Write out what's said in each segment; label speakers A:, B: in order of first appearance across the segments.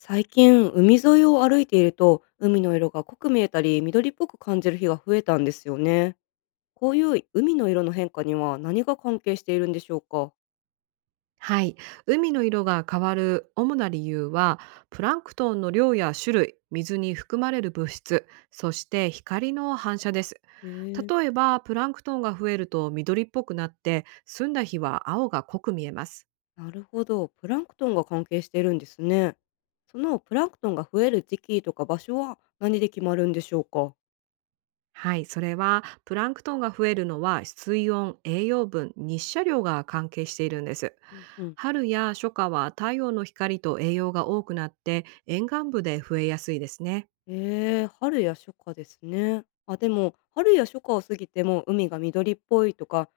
A: 最近、海沿いを歩いていると、海の色が濃く見えたり、緑っぽく感じる日が増えたんですよね。こういう海の色の変化には何が関係しているんでしょうか？
B: はい、海の色が変わる主な理由は、プランクトンの量や種類、水に含まれる物質、そして光の反射です。
A: へえ。
B: 例えばプランクトンが増えると緑っぽくなって、澄んだ日は青が濃く見えます。
A: なるほど。プランクトンが関係しているんですね。そのプランクトンが増える時期とか場所は何で決まるんでしょうか？
B: はい、それはプランクトンが増えるのは水温、栄養分、日射量が関係しているんです。
A: うんうん。
B: 春や初夏は太陽の光と栄養が多くなって、沿岸部で増えやすいですね。
A: ええ、春や初夏ですね。あ、でも、春や初夏を過ぎても海が緑っぽいとか、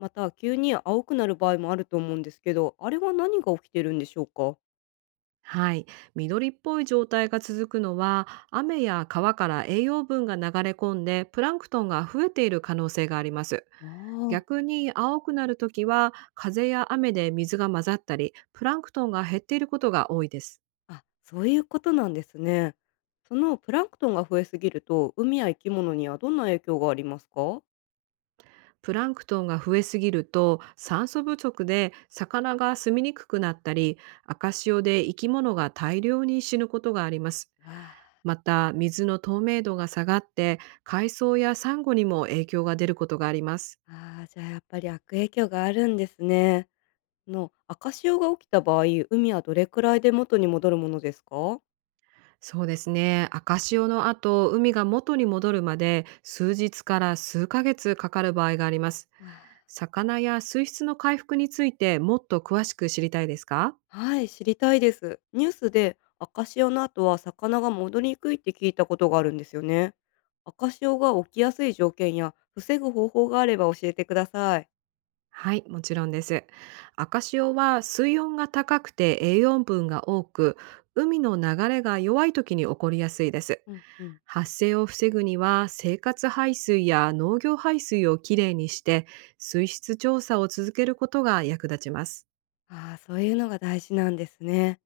A: また急に青くなる場合もあると思うんですけど、あれは何が起きてるんでしょうか？
B: はい、緑っぽい状態が続くのは雨や川から栄養分が流れ込んでプランクトンが増えている可能性があります。
A: あ
B: 逆に青くなるときは風や雨で水が混ざったり、プランクトンが減っていることが多いです。
A: あ、あ、そういうことなんですね。そのプランクトンが増えすぎると、海や生き物にはどんな影響がありますか？
B: プランクトンが増えすぎると酸素不足で魚が住みにくくなったり、赤潮で生き物が大量に死ぬことがあります。
A: わあ。
B: また水の透明度が下がって、海藻やサンゴにも影響が出ることがあります。
A: ああ、じゃあやっぱり悪影響があるんですね。その赤潮が起きた場合、海はどれくらいで元に戻るものですか？わ、
B: そうですね。赤潮の後、海が元に戻るまで数日から数ヶ月かかる場合があります。魚や水質の回復についてもっと詳しく知りたいですか？
A: はい、知りたいです。ニュースで赤潮の後は魚が戻りにくいって聞いたことがあるんですよね。赤潮が起きやすい条件や防ぐ方法があれば教えてください。
B: はい、もちろんです。赤潮は水温が高くて栄養分が多く、海の流れが弱い時に起こりやすいです。
A: うんうん。
B: 発生を防ぐには生活排水や農業排水をきれいにして、水質調査を続けることが役立ちます。
A: ああ、そういうのが大事なんですね。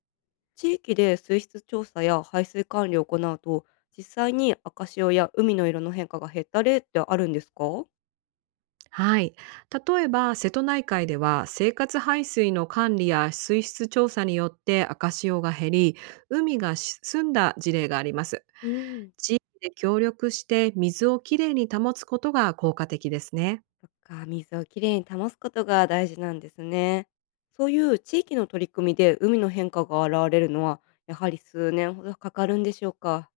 A: 地域で水質調査や排水管理を行うと、実際に赤潮や海の色の変化が減った例ってあるんですか？
B: はい。例えば、瀬戸内海では生活排水の管理や水質調査によって赤潮が減り、海が澄んだ事例があります。
A: うん。
B: 地域で協力して水をきれいに保つことが効果的ですね。
A: そっか、水をきれいに保つことが大事なんですね。そういう地域の取り組みで海の変化が現れるのは、やはり数年ほどかかるんでしょうか。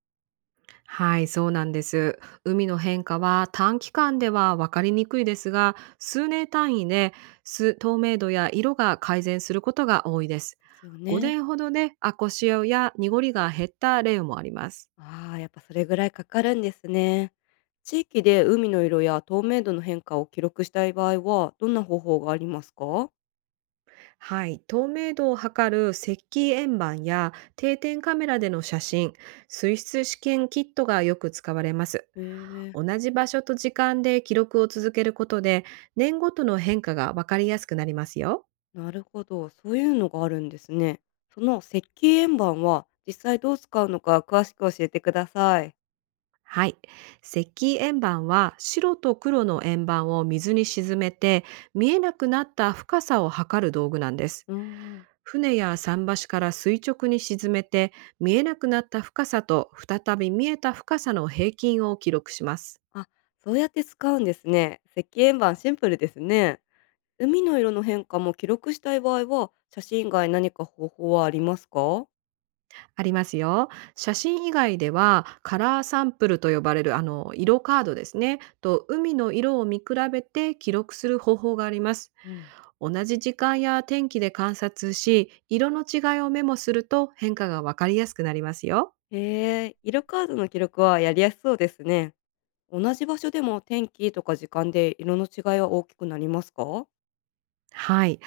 B: はい、そうなんです。海の変化は短期間では分かりにくいですが、数年単位で透明度や色が改善することが多いです。
A: ですよね。
B: 5年ほどで赤潮や濁りが減った例もあります。
A: ああ、やっぱそれぐらいかかるんですね。地域で海の色や透明度の変化を記録したい場合は、どんな方法がありますか？
B: はい、透明度を測る石器円盤や定点カメラでの写真、水質試験キットがよく使われます。
A: へえ。
B: 同じ場所と時間で記録を続けることで、年ごとの変化がわかりやすくなりますよ。
A: なるほど。そういうのがあるんですね。その石器円盤は実際どう使うのか詳しく教えてください。
B: はい。石器円盤は白と黒の円盤を水に沈めて、見えなくなった深さを測る道具なんです。
A: うーん。
B: 船や桟橋から垂直に沈めて、見えなくなった深さと再び見えた深さの平均を記録します。
A: あ、そうやって使うんですね。石鹸板シンプルですね。海の色の変化も記録したい場合は、写真以外何か方法はありますか？
B: ありますよ。写真以外では、カラーサンプルと呼ばれる、色カードですね、と海の色を見比べて記録する方法があります。
A: うん。
B: 同じ時間や天気で観察し、色の違いをメモすると変化がわかりやすくなりますよ。
A: へえ、色カードの記録はやりやすそうですね。同じ場所でも天気とか時間で色の違いは大きくなりますか？
B: はい。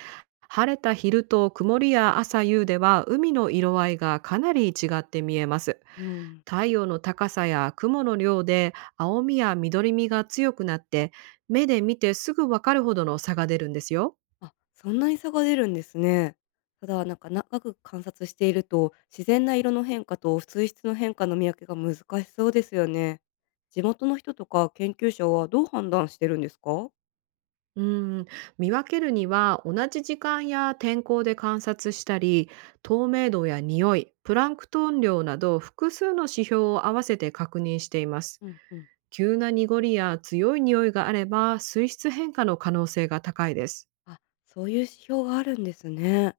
B: 晴れた昼と曇りや朝夕では海の色合いがかなり違って見えます。
A: うん。
B: 太陽の高さや雲の量で青みや緑みが強くなって、目で見てすぐわかるほどの差が出るんですよ。
A: あ、そんなに差が出るんですね。ただ、なんか長く観察していると、自然な色の変化と水質の変化の見分けが難しそうですよね。地元の人とか研究者はどう判断してるんですか？
B: うん、見分けるには同じ時間や天候で観察したり、透明度や匂い、プランクトン量など複数の指標を合わせて確認しています。
A: うんうん。
B: 急な濁りや強い匂いがあれば水質変化の可能性が高いです。
A: あ、そういう指標があるんですね。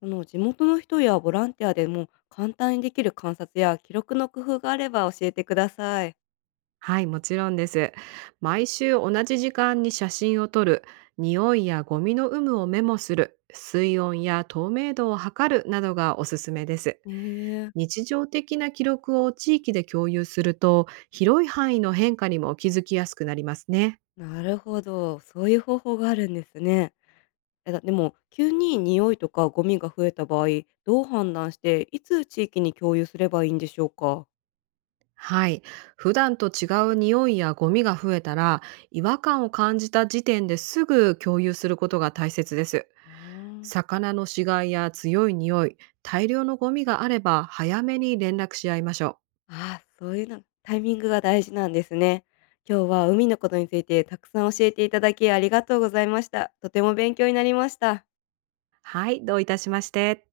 A: その地元の人やボランティアでも簡単にできる観察や記録の工夫があれば教えてください。
B: はい、もちろんです。毎週同じ時間に写真を撮る、匂いやゴミの有無をメモする、水温や透明度を測るなどがおすすめです。
A: ええ。
B: 日常的な記録を地域で共有すると、広い範囲の変化にも気づきやすくなりますね。
A: なるほど。そういう方法があるんですね。え、だでも、急に匂いとかゴミが増えた場合、どう判断して、いつ地域に共有すればいいんでしょうか？
B: はい。普段と違う匂いやゴミが増えたら、違和感を感じた時点ですぐ共有することが大切です。
A: うーん。
B: 魚の死骸や強い匂い、大量のゴミがあれば早めに連絡し合いましょう。
A: ああ、そういうのタイミングが大事なんですね。今日は海のことについてたくさん教えていただきありがとうございました。とても勉強になりました。
B: はい、どういたしまして。